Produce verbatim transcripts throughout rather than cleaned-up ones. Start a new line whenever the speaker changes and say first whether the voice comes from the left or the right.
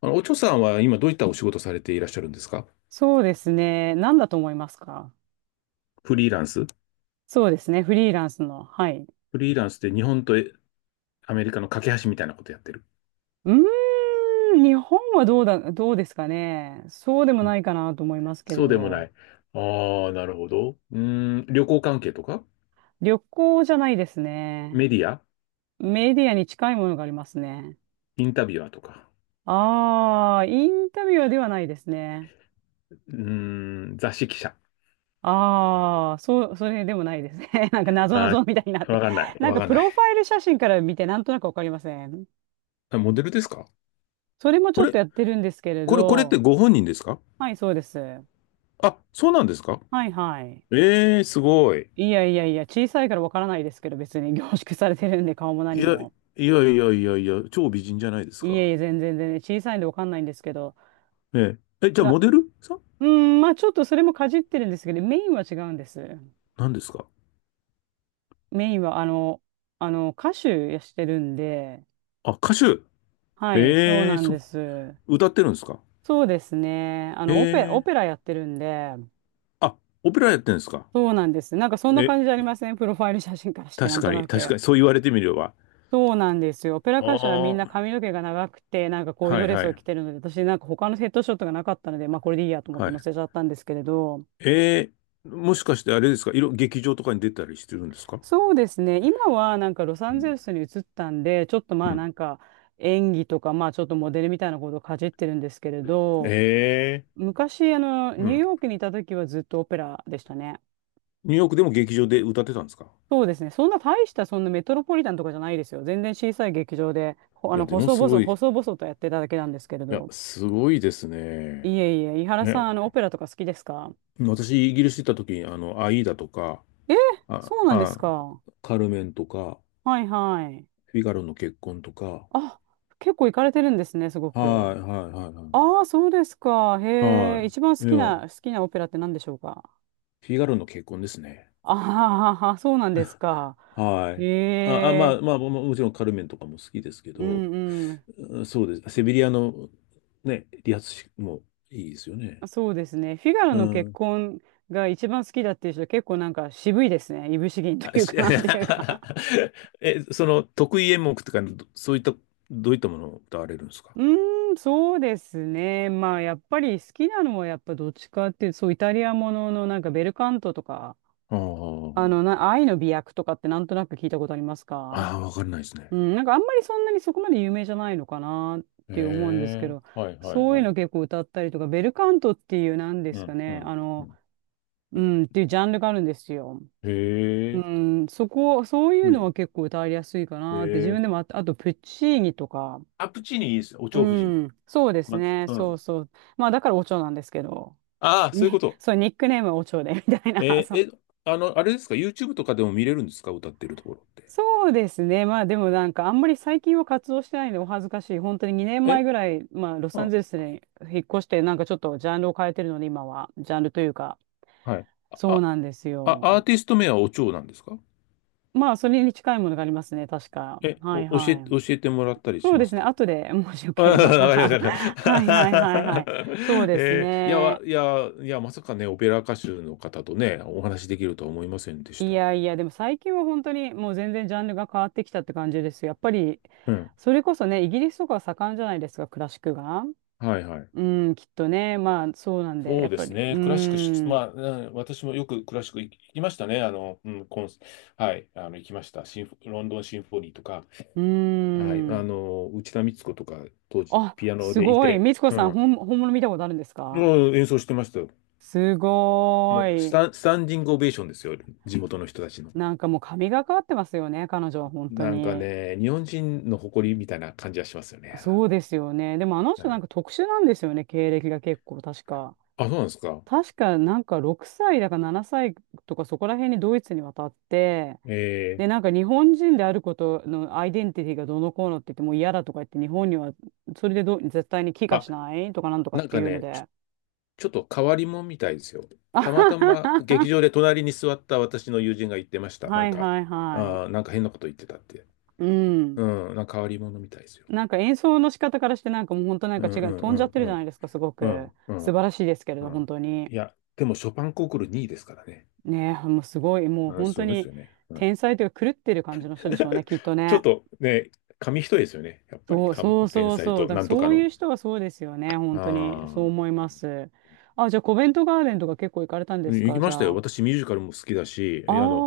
left: あの、おちょさんは今どういったお仕事されていらっしゃるんですか？
right: そうですね。何だと思いますか？
left: フリーランス。
right: そうですね。フリーランスの。はい。
left: フリーランスって日本とえアメリカの架け橋みたいなことやってる。
right: うーん、日本はどうだ、どうですかね。そうでも
left: う
right: な
left: ん。
right: いかなと思いますけ
left: そ
right: れ
left: うでもな
right: ど。
left: い。ああ、なるほど。うーん、旅行関係とか？
right: 旅行じゃないですね。
left: メディア？
right: メディアに近いものがありますね。
left: インタビュアーとか？
right: ああ、インタビュアーではないですね。
left: うーん、雑誌記者？
right: ああ、そう、それでもないですね。なんか謎
left: あ
right: 々みたいになっ
left: ー、
right: て。
left: わかんない。
right: なん
left: わ
right: か
left: かん
right: プ
left: ない。
right: ロファイル写真から見てなんとなくわかりません？
left: あ、モデルですか？
right: それもち
left: こ
right: ょっ
left: れ、
right: とやってるんですけれ
left: これ、これって
right: ど。
left: ご本人ですか？
right: はい、そうです。は
left: あ、そうなんですか。
right: い、はい。
left: ええー、すごい。
right: いやいやいや、小さいからわからないですけど、別に 凝縮されてるんで、顔も
left: い
right: 何
left: や、
right: も。
left: いやいやいやいや、超美人じゃないです
right: い
left: か。
right: えいえ、全然全然、小さいんでわかんないんですけど、
left: ええ。え、じゃあ
right: な、
left: モデルさん
right: うん、まあちょっとそれもかじってるんですけど、メインは違うんです。
left: なんですか？
right: メインは、あの、あの、歌手してるんで、
left: あ、歌手。
right: はい、そう
left: ええ、
right: なん
left: そ
right: で
left: う、
right: す。
left: 歌ってるんですか。
right: そうですね。あの、オペ、オ
left: ええ、
right: ペラやってるんで、
left: あ、オペラやってるんですか。
right: そうなんです。なんかそんな
left: え、
right: 感じじゃありません？プロファイル写真からして、な
left: 確
right: んと
left: かに、
right: な
left: 確
right: く。
left: かに、そう言われてみれば。
right: そうなんですよ。オペラ歌手はみん
left: あ
right: な
left: あ、
right: 髪の毛が長くて、なんかこういう
left: は
right: ド
left: い
right: レ
left: は
right: スを
left: い、
right: 着てるので、私なんか他のヘッドショットがなかったので、まあこれでいいやと思っ
left: は
right: て
left: い。
right: 載せちゃったんですけれど、
left: ええ、もしかしてあれですか、いろ、劇場とかに出たりしてるんですか。
right: そうですね。今はなんかロサ
left: う
right: ンゼ
left: ん。
right: ルスに移ったんで、ちょっとま
left: う
right: あな
left: ん。
right: んか演技とか、まあちょっとモデルみたいなことをかじってるんですけれど、
left: ええ、
right: 昔あの
left: う
right: ニュー
left: ん。
right: ヨークにいた時はずっとオペラでしたね。
left: ニューヨークでも劇場で歌ってたんですか。
right: そうですね。そんな大したそんなメトロポリタンとかじゃないですよ。全然小さい劇場で、ほあ
left: い
right: の
left: や、でも
right: 細
left: す
right: 々、
left: ごい、い
right: 細々とやってただけなんですけれ
left: や、
right: ど。
left: すごいです
right: い
left: ね。
right: えいえ、井原さ
left: ね、
right: ん、あの、オペラとか好きですか？
left: 私、イギリス行った時に、あの、アイーダとか、
right: えー、
left: あ、
right: そうなんです
left: あ、
right: か。は
left: カルメンとか、
right: いはい。
left: フィガロの結婚とか。
right: あ、結構行かれてるんですね、すごく。
left: はい、はい、はい、
right: ああ、そうですか。
left: は
right: へ
left: い。
right: え、
left: は
right: 一番好
left: い。い
right: き
left: や、
right: な、好きなオペラって何でしょうか？
left: フィガロの結婚ですね。
right: ああー、そうなんですか。
left: は
right: へ
left: い。あ、あ、ま
right: え、
left: あ、まあ、ももちろんカルメンとかも好きですけ
right: う
left: ど、
right: んうん。
left: うん、そうです。セビリアの、ね、理髪師もいいですよね。
right: そうですね。フィガロ
left: う
right: の結
left: ん。
right: 婚が一番好きだっていう人、結構なんか渋いですね。いぶし銀と
left: あ、
right: いう
left: し、
right: かなんていうか。
left: え、その、得意演目とか、どそういった、どういったものを歌われるんですか？
right: うーん、そうですね。まあ、やっぱり好きなのは、やっぱどっちかっていうと、そう、イタリアもののなんかベルカントとか、
left: あ
right: あ
left: あ、
right: の、な、愛の美薬とかってなんとなく聞いたことありますか？
left: ああ、わかんないですね。
right: うん、なんかあんまりそんなにそこまで有名じゃないのかなっ
left: へ
right: て思うんですけ
left: え、
right: ど、
left: はいはい
right: そうい
left: は
right: う
left: い。
right: の結構歌ったりとか、ベルカントっていうなんで
left: う
right: すか
left: ん、う
right: ね、
left: ん。
right: あ
left: う
right: の、
left: ん。
right: うん、っていうジャンルがあるんですよ。
left: へ
right: う
left: え、
right: ん、そこ、そうい
left: う
right: うの
left: ん。
right: は結構歌いやすいか
left: へ
right: なって、自分
left: え。
right: でもあ、あとプッチーニとか、
left: アプチーニいいですよ。お
right: う
left: 蝶夫人。
right: ん、そうです
left: ま、
right: ね。
left: う
right: そう
left: ん。
right: そう。まあだからお蝶なんですけど、
left: ああ、そういう
right: に、
left: こ と。
right: そう、ニックネームはお蝶で、みたいな。
left: え
right: そ
left: ー
right: う、
left: え、あの、あれですか ?YouTube とかでも見れるんですか、歌ってるところって。
right: そうですね。まあでもなんかあんまり最近は活動してないんでお恥ずかしい。本当ににねんまえ
left: え、
right: ぐらい、まあロサン
left: あ、
right: ゼルスに引っ越して、なんかちょっとジャンルを変えてるので、今は。ジャンルというか、
left: はい。
right: そう
left: あ、
right: なんです
left: あ、
right: よ。
left: アーティスト名はお蝶なんですか？
right: まあそれに近いものがありますね、確か。
left: え、
right: はい
left: お、教
right: は
left: え、教
right: い。
left: えてもらったり
right: そ
left: し
right: う
left: ま
right: です
left: す
right: ね。
left: か？
right: 後で、もしよ
left: ああ、
right: ければ。
left: わかりまし
right: はい
left: た。
right: はいはいはい。そう です
left: えーいや、わ
right: ね。
left: いや、いや、まさかね、オペラ歌手の方とね、お話しできるとは思いませんでし
right: い
left: た。
right: やいや、でも最近は本当にもう全然ジャンルが変わってきたって感じですよ。やっぱり、
left: うん。
right: それこそね、イギリスとかは盛んじゃないですか、クラシックが。
left: はいはい。
right: うん、きっとね。まあ、そうなんで、
left: そ
right: や
left: う
right: っ
left: で
right: ぱ
left: す
right: り。う
left: ね。クラシックし、
right: ー
left: ま
right: ん、
left: あ、うん、私もよくクラシック行きましたね。あの、うん、コンス、はい、あの、行きました。シンフ、ロンドンシンフォニーとか、
right: うー
left: はい、あ
right: ん。
left: の、内田光子とか、当時、
right: あ、
left: ピアノ
right: す
left: でい
right: ごい。
left: て、
right: みつこ
left: う
right: さん、
left: ん、
right: 本、本物見たことあるんですか？
left: もう演奏してましたよ。
right: すご
left: もうス
right: ー
left: タ
right: い。
left: ン、スタンディングオベーションですよ。地元の人たちの。
right: なんかもう神がかってますよね、彼女は本当
left: なんか
right: に。
left: ね、日本人の誇りみたいな感じはしますよね。
right: そうですよね。でもあの
left: う
right: 人なん
left: ん、
right: か特殊なんですよね、経歴が結構、確か。
left: あ、そうなんですか。
right: 確かなんかろくさいだかななさいとかそこら辺にドイツに渡って、
left: え
right: で、なんか日本人であることのアイデンティティがどうのこうのって言ってもう嫌だとか言って日本にはそれでどう絶対に帰
left: ー、
right: 化
left: あ、
right: しないとかなんとかっ
left: なん
right: て
left: か
right: いうの
left: ね、
right: で。
left: ちょっと変わり者みたいですよ。
right: あ
left: たま
right: は
left: た
right: は
left: ま劇
right: は
left: 場で隣に座った私の友人が言ってました。な
right: は
left: ん
right: い
left: か、
right: はいはい。
left: あーなんか変なこと言ってたって。
right: うん。
left: うん、なんか変わり者みたいですよ。
right: なんか演奏の仕方からしてなんかもう本当なん
left: う
right: か
left: ん
right: 違
left: う
right: う、
left: ん
right: 飛
left: う
right: んじゃっ
left: ん
right: てる
left: う
right: じゃない
left: ん。
right: ですか、すご
left: う
right: く。
left: んうん
right: 素晴らしいですけれ
left: う
right: ど、本
left: ん。
right: 当に。
left: いや、でもショパンコンクールにいですからね。
right: ねえ、もうすごい、もう
left: うん、
right: 本
left: す
right: 当
left: ごいです
right: に
left: よね。うん、
right: 天才というか狂ってる感じの人でしょうね、きっと
left: ちょっ
right: ね。
left: とね、紙一重ですよね。やっぱり、
right: そう、
left: か
right: そう
left: 天
right: そう
left: 才
right: そう。
left: と
right: だから
left: なんと
right: そ
left: か
right: うい
left: の。
right: う人はそうですよ
left: あ
right: ね。本当に。
left: あ。
right: そう
left: うん、
right: 思います。あ、じゃあ、コベントガーデンとか結構行かれたんです
left: 行
right: か？
left: き
right: じ
left: ました
right: ゃ
left: よ。
right: あ。
left: 私、ミュージカルも好きだし、
right: あ
left: あの、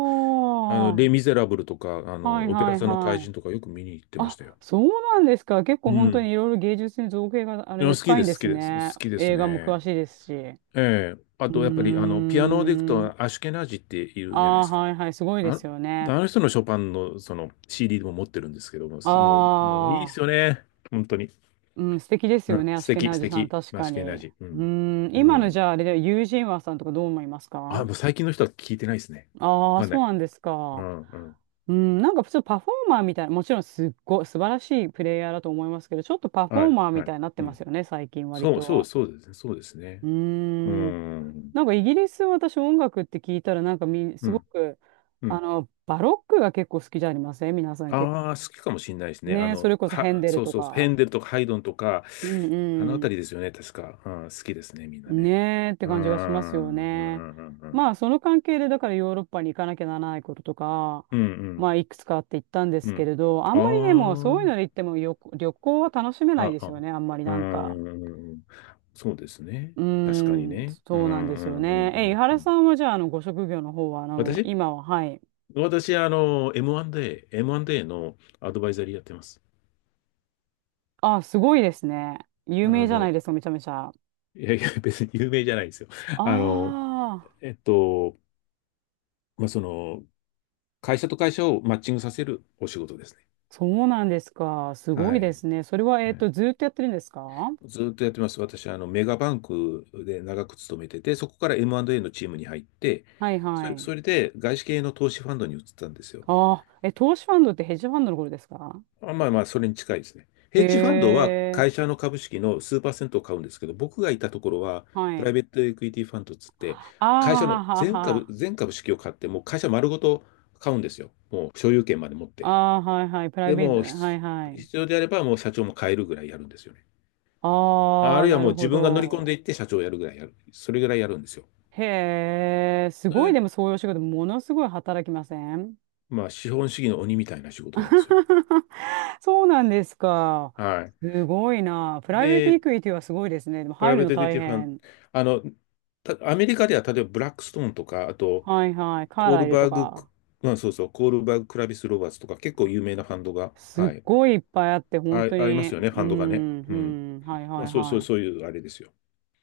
left: あの、レ・
right: は
left: ミゼラブルとか、あ
right: い
left: の、オペ
right: は
left: ラ
right: い
left: 座の怪
right: は
left: 人
right: い。
left: とかよく見に行ってましたよ。
right: あ、そうなんですか。結
left: う
right: 構本当
left: ん。
right: にいろいろ芸術に造形があれ
left: いや、
right: で
left: 好き
right: 深い
left: で
right: んで
left: す、好
right: す
left: きです、
right: ね。
left: 好きです
right: 映画も
left: ね。
right: 詳しいですし。う
left: ええ。あ
right: ー
left: と、やっぱり、あの、ピアノでいく
right: ん。
left: と、アシュケナージっていう
right: あ
left: じゃないで
right: あ、
left: すか。
right: はいはい。すごいで
left: あ
right: す
left: の、
right: よね。
left: あの人のショパンの、その、シーディー も持ってるんですけども、
right: あ
left: すもう、もういいです
right: あ、
left: よね。本当に。
right: うん、素敵です
left: う
right: よ
left: ん。
right: ね。ア
left: 素
right: シュケ
left: 敵、
right: ナー
left: 素
right: ジさん、
left: 敵。
right: 確
left: ア
right: か
left: シュケナー
right: に。
left: ジ。う
right: う
left: ん。
right: ーん、
left: う
right: 今のじ
left: ん。
right: ゃあ、あれでユージンワさんとかどう思いますか？
left: あ、もう最近の人は聞いてないですね。わ
right: ああ、
left: かんな
right: そう
left: い。
right: なんです
left: う
right: か。
left: ん、うん。
right: うん、なんか普通パフォーマーみたいな、もちろんすっごい素晴らしいプレイヤーだと思いますけど、ちょっとパフ
left: は
right: ォー
left: い、
right: マーみ
left: は
right: た
left: い。
right: いになって
left: う
right: ます
left: ん。
right: よね、最近割
left: そう、そう、
right: と。
left: そうですね。そうです
right: う
left: ね。
right: ー
left: う
right: ん。
left: ん。
right: なんかイギリス、私音楽って聞いたら、なんかみ、
left: う
right: すご
left: ん。
right: く、
left: う
right: あ
left: ん。
right: の、バロックが結構好きじゃありません？皆さん結
left: ああ、好きかもしれないです
right: 構。
left: ね。あ
right: ね、そ
left: の、
right: れこそヘン
left: は、
right: デル
left: そう
right: と
left: そうそう、ヘ
right: か。
left: ンデルとかハイドンとか、
right: うん
left: あのあ
right: う
left: た
right: ん。
left: りですよね、確か。うん、好きですね、みんなね。
right: ねえって
left: うー
right: 感じがしますよ
left: ん、うん、う
right: ね。
left: ん、うん、う
right: ま
left: ん。
right: あその関係でだからヨーロッパに行かなきゃならないこととか、
left: うん、う
right: ま
left: ん。
right: あいくつかあって言ったんで
left: う
right: すけ
left: ん。
right: れど、あんまりね、もう
left: あ
right: そういうので行っても旅、旅行は楽しめない
left: あ、
right: で
left: あ、
right: す
left: あ
right: よ
left: う
right: ね、あんまりなんか。
left: ーん、そうですね。
right: うー
left: 確かに
right: ん、
left: ね。うん、う
right: そうなんですよ
left: ん、う
right: ね。
left: ん、う
right: え、井
left: ん。う
right: 原さ
left: ん。
right: んはじゃあ、あの、ご職業の方は、あの、
left: 私
right: 今は、はい。
left: 私、あの、エムアンドエー、エムアンドエー のアドバイザリーやってます。
right: あ、すごいですね。有
left: あ
right: 名じゃない
left: の、
right: ですか、めちゃめちゃ。
left: いやいや、別に有名じゃないですよ。
right: あ
left: あの、
right: あ、
left: えっと、まあ、その、会社と会社をマッチングさせるお仕事ですね。
right: そうなんですか。すご
left: は
right: いで
left: い。
right: すね。それは、
left: う
right: えっと、
left: ん、
right: ずーっとやってるんですか？は
left: ずっとやってます。私はあのメガバンクで長く勤めてて、そこから エムアンドエー のチームに入って、
right: い
left: そ
right: は
left: れ、
right: い。
left: それで外資系の投資ファンドに移ったんですよ。
right: ああ、え、投資ファンドってヘッジファンドのことですか？
left: あまあまあ、それに近いですね。ヘッジファン
right: へ
left: ドは会
right: え、
left: 社の株式の数パーセントを買うんですけど、僕がいたところは、
right: は
left: プライ
right: い。
left: ベートエクイティファンドっつって、
right: あ
left: 会社の
right: あ、はは
left: 全株、
right: は。
left: 全株式を買って、もう会社丸ごと買うんですよ。もう所有権まで持って。
right: ああ、はいはい。プライ
left: で、
right: ベート、
left: もうひ
right: はいはい。
left: 必要であればもう社長も変えるぐらいやるんですよね。あ
right: ああ、
left: るいは
right: な
left: もう
right: るほ
left: 自分が乗り込ん
right: ど。
left: でいって社長をやるぐらいやる。それぐらいやるんですよ。
right: へえ、す
left: そ
right: ごい、
left: れ
right: でもそういうお仕事、ものすごい働きません？
left: まあ、資本主義の鬼みたいな仕事なんですよね。
right: そうなんですか。
left: はい。
right: すごいな。プライベート
left: で、
right: イクイティはすごいですね。でも
left: プライ
right: 入る
left: ベー
right: の
left: トエクイ
right: 大
left: ティファン、
right: 変。
left: あの、たアメリカでは例えばブラックストーンとか、あと、
right: はいはい。カー
left: コー
right: ラ
left: ル
right: イルと
left: バーグ、
right: か。
left: まあ、そうそう、コールバーグ・クラビス・ロバーツとか、結構有名なファンドが、
right: す
left: は
right: っ
left: い、
right: ごいいっぱいあって、本
left: あ、
right: 当
left: ありま
right: に。
left: すよね、フ
right: う
left: ァンドがね。
right: ん、
left: うん。
right: うん。はい
left: ま
right: は
left: あ、
right: い
left: そう、そ
right: は
left: う、そう
right: い。
left: いうあれですよ。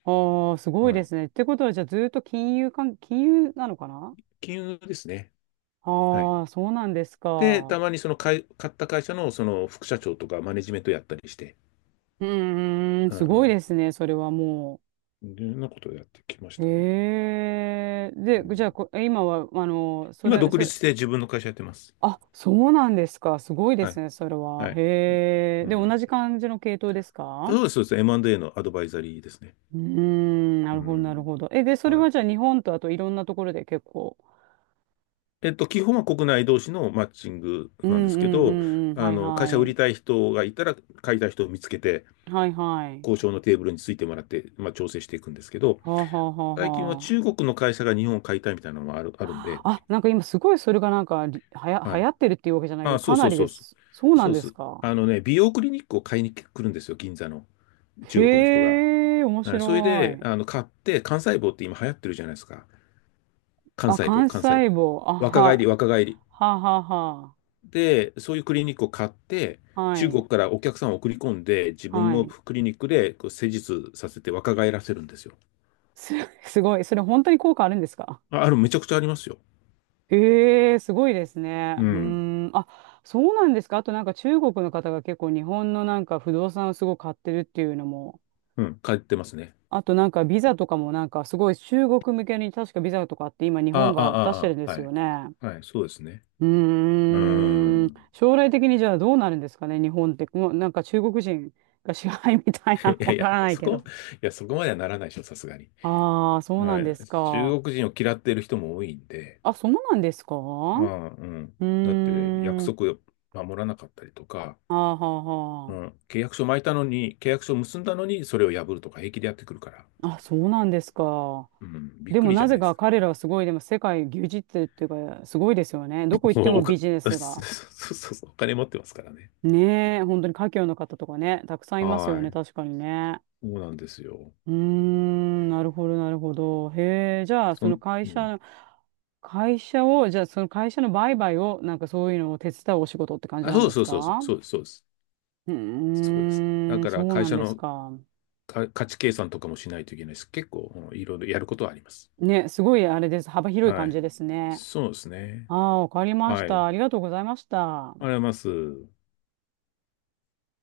right: ああ、すごい
left: は
right: で
left: い。
right: すね。ってことは、じゃあずーっと金融関、金融なのかな？
left: 金融ですね。
right: あ
left: はい。
right: あー、そうなんです
left: で、た
right: か。
left: まにその買い、買った会社のその副社長とかマネジメントやったりして、
right: うーん、
left: う
right: すごい
left: ん
right: ですね、それはも
left: うん。いろんなことをやってきまし
right: う。
left: たね。
right: へえ。
left: う
right: で、じゃあ
left: ん、
right: こ、え今は、あの、そ
left: 今、
right: れ、
left: 独
right: それ、
left: 立して自分の会社やってます。
right: あ、そうなんですか。すごいで
left: は
right: す
left: い。
right: ね、それは。
left: はい。
right: へえ。
left: う
right: で、同
left: ん。
right: じ感じの系統ですか？
left: そうです、そうです。エムアンドエー のアドバイザリーですね。
right: うーん、な
left: う
right: るほど、なる
left: ん。
right: ほど。え、で、それ
left: はい。
right: はじゃあ日本とあといろんなところで結構。
left: えっと、基本は国内同士のマッチング
right: うん、
left: なんで
right: う
left: すけ
right: ん、う
left: ど、
right: ん、うん、
left: あ
right: はい
left: の、会
right: は
left: 社売り
right: い。
left: たい人がいたら、買いたい人を見つけて、
right: はいはい。
left: 交渉のテーブルについてもらって、まあ、調整していくんですけど、
right: はあはあ
left: 最近は
right: はあ。
left: 中国の会社が日本を買いたいみたいなのもある、あるんで、
right: あ、なんか今すごいそれがなんかりはや、
left: は
right: 流
left: い。
right: 行ってるっていうわけじゃないけど、
left: あ、そ
right: か
left: う
right: な
left: そう
right: り
left: そ
right: で
left: うそ
right: す。そう
left: う。
right: な
left: そ
right: ん
left: う
right: で
left: そ
right: す
left: う。
right: か。
left: あのね、美容クリニックを買いに来るんですよ、銀座の。中国の人が。
right: へえ、面
left: はい、それ
right: 白
left: で、
right: い。
left: あの、買って、幹細胞って今流行ってるじゃないですか。
right: あ、
left: 幹細胞、
right: 幹
left: 幹細胞。
right: 細胞。あ
left: 若返り、
right: は、
left: 若返り。
right: ははは。
left: で、そういうクリニックを買って、
right: は
left: 中
right: い、
left: 国からお客さんを送り込んで、自分
right: は
left: の
right: い。
left: クリニックでこう施術させて若返らせるんですよ。
right: す、すごい。それ本当に効果あるんですか？
left: あ、ある、めちゃくちゃありますよ。
right: ええ、すごいですね。
left: う
right: う
left: ん。
right: ーん。あ、そうなんですか。あとなんか中国の方が結構日本のなんか不動産をすごい買ってるっていうのも。
left: うん、買ってますね。
right: あとなんかビザとかもなんかすごい中国向けに確かビザとかって今日
left: あ
right: 本
left: あ、あ
right: が出し
left: あ、
right: てるん
left: あ
right: で
left: あ、
right: す
left: は
right: よ
left: い。
right: ね。
left: はい、そうですね。
right: う
left: うー
right: ーん。
left: ん。
right: 将来的にじゃあどうなるんですかね、日本って。もうなんか中国人が支配みたい な、
left: いや
right: わ
left: い
right: か
left: や、
right: らない
left: そ
right: け
left: こ、
right: ど。
left: いや、そこまではならないでしょ、さすがに。
right: ああ、そう
left: う
right: なんで
left: ん、
right: すか。
left: 中国人を嫌っている人も多いんで、
right: あ、そうなんですか？
left: うんうん、
right: う
left: だって約
right: ーん。
left: 束を守らなかったりとか、
right: あーはあ
left: う
right: は
left: ん、契約書巻いたのに、契約書結んだのに、それを破るとか平気でやってくるから、
right: あ。あ、そうなんですか。
left: うん、びっ
right: で
left: く
right: も
left: りじ
right: な
left: ゃな
right: ぜ
left: いです
right: か
left: か。
right: 彼らはすごい、でも世界牛耳ってるっていうか、すごいですよね。どこ 行って
left: もうお
right: も
left: か、
right: ビ ジネ
left: そう
right: ス
left: そ
right: が。
left: うそうそう、お金持ってますからね。
right: ねえ、本当に華僑の方とかね、たくさんいますよ
left: は
right: ね、
left: い。
right: 確かにね。
left: そうなんですよ。
right: うーん、なるほど、なるほど。へえ、じゃあ、そ
left: そ
right: の
left: ん、
right: 会
left: う
right: 社
left: ん。
right: の、会社を、じゃあ、その会社の売買を、なんかそういうのを手伝うお仕事って感じ
left: あ、
right: なん
left: そう
right: です
left: そうそうそう、
right: か？
left: そうです、そうです。
right: う
left: そうです。だ
right: ーん、
left: から
right: そう
left: 会
right: なん
left: 社
right: です
left: の
right: か。
left: か価値計算とかもしないといけないです、結構。うん、いろいろやることはあります。
right: ね、すごいあれです。幅広い
left: は
right: 感じ
left: い。
right: ですね。
left: そうです
right: あ
left: ね。
right: あ、わかりまし
left: はい。あ
right: た。
left: り
right: ありがとうございました。
left: がとうございます。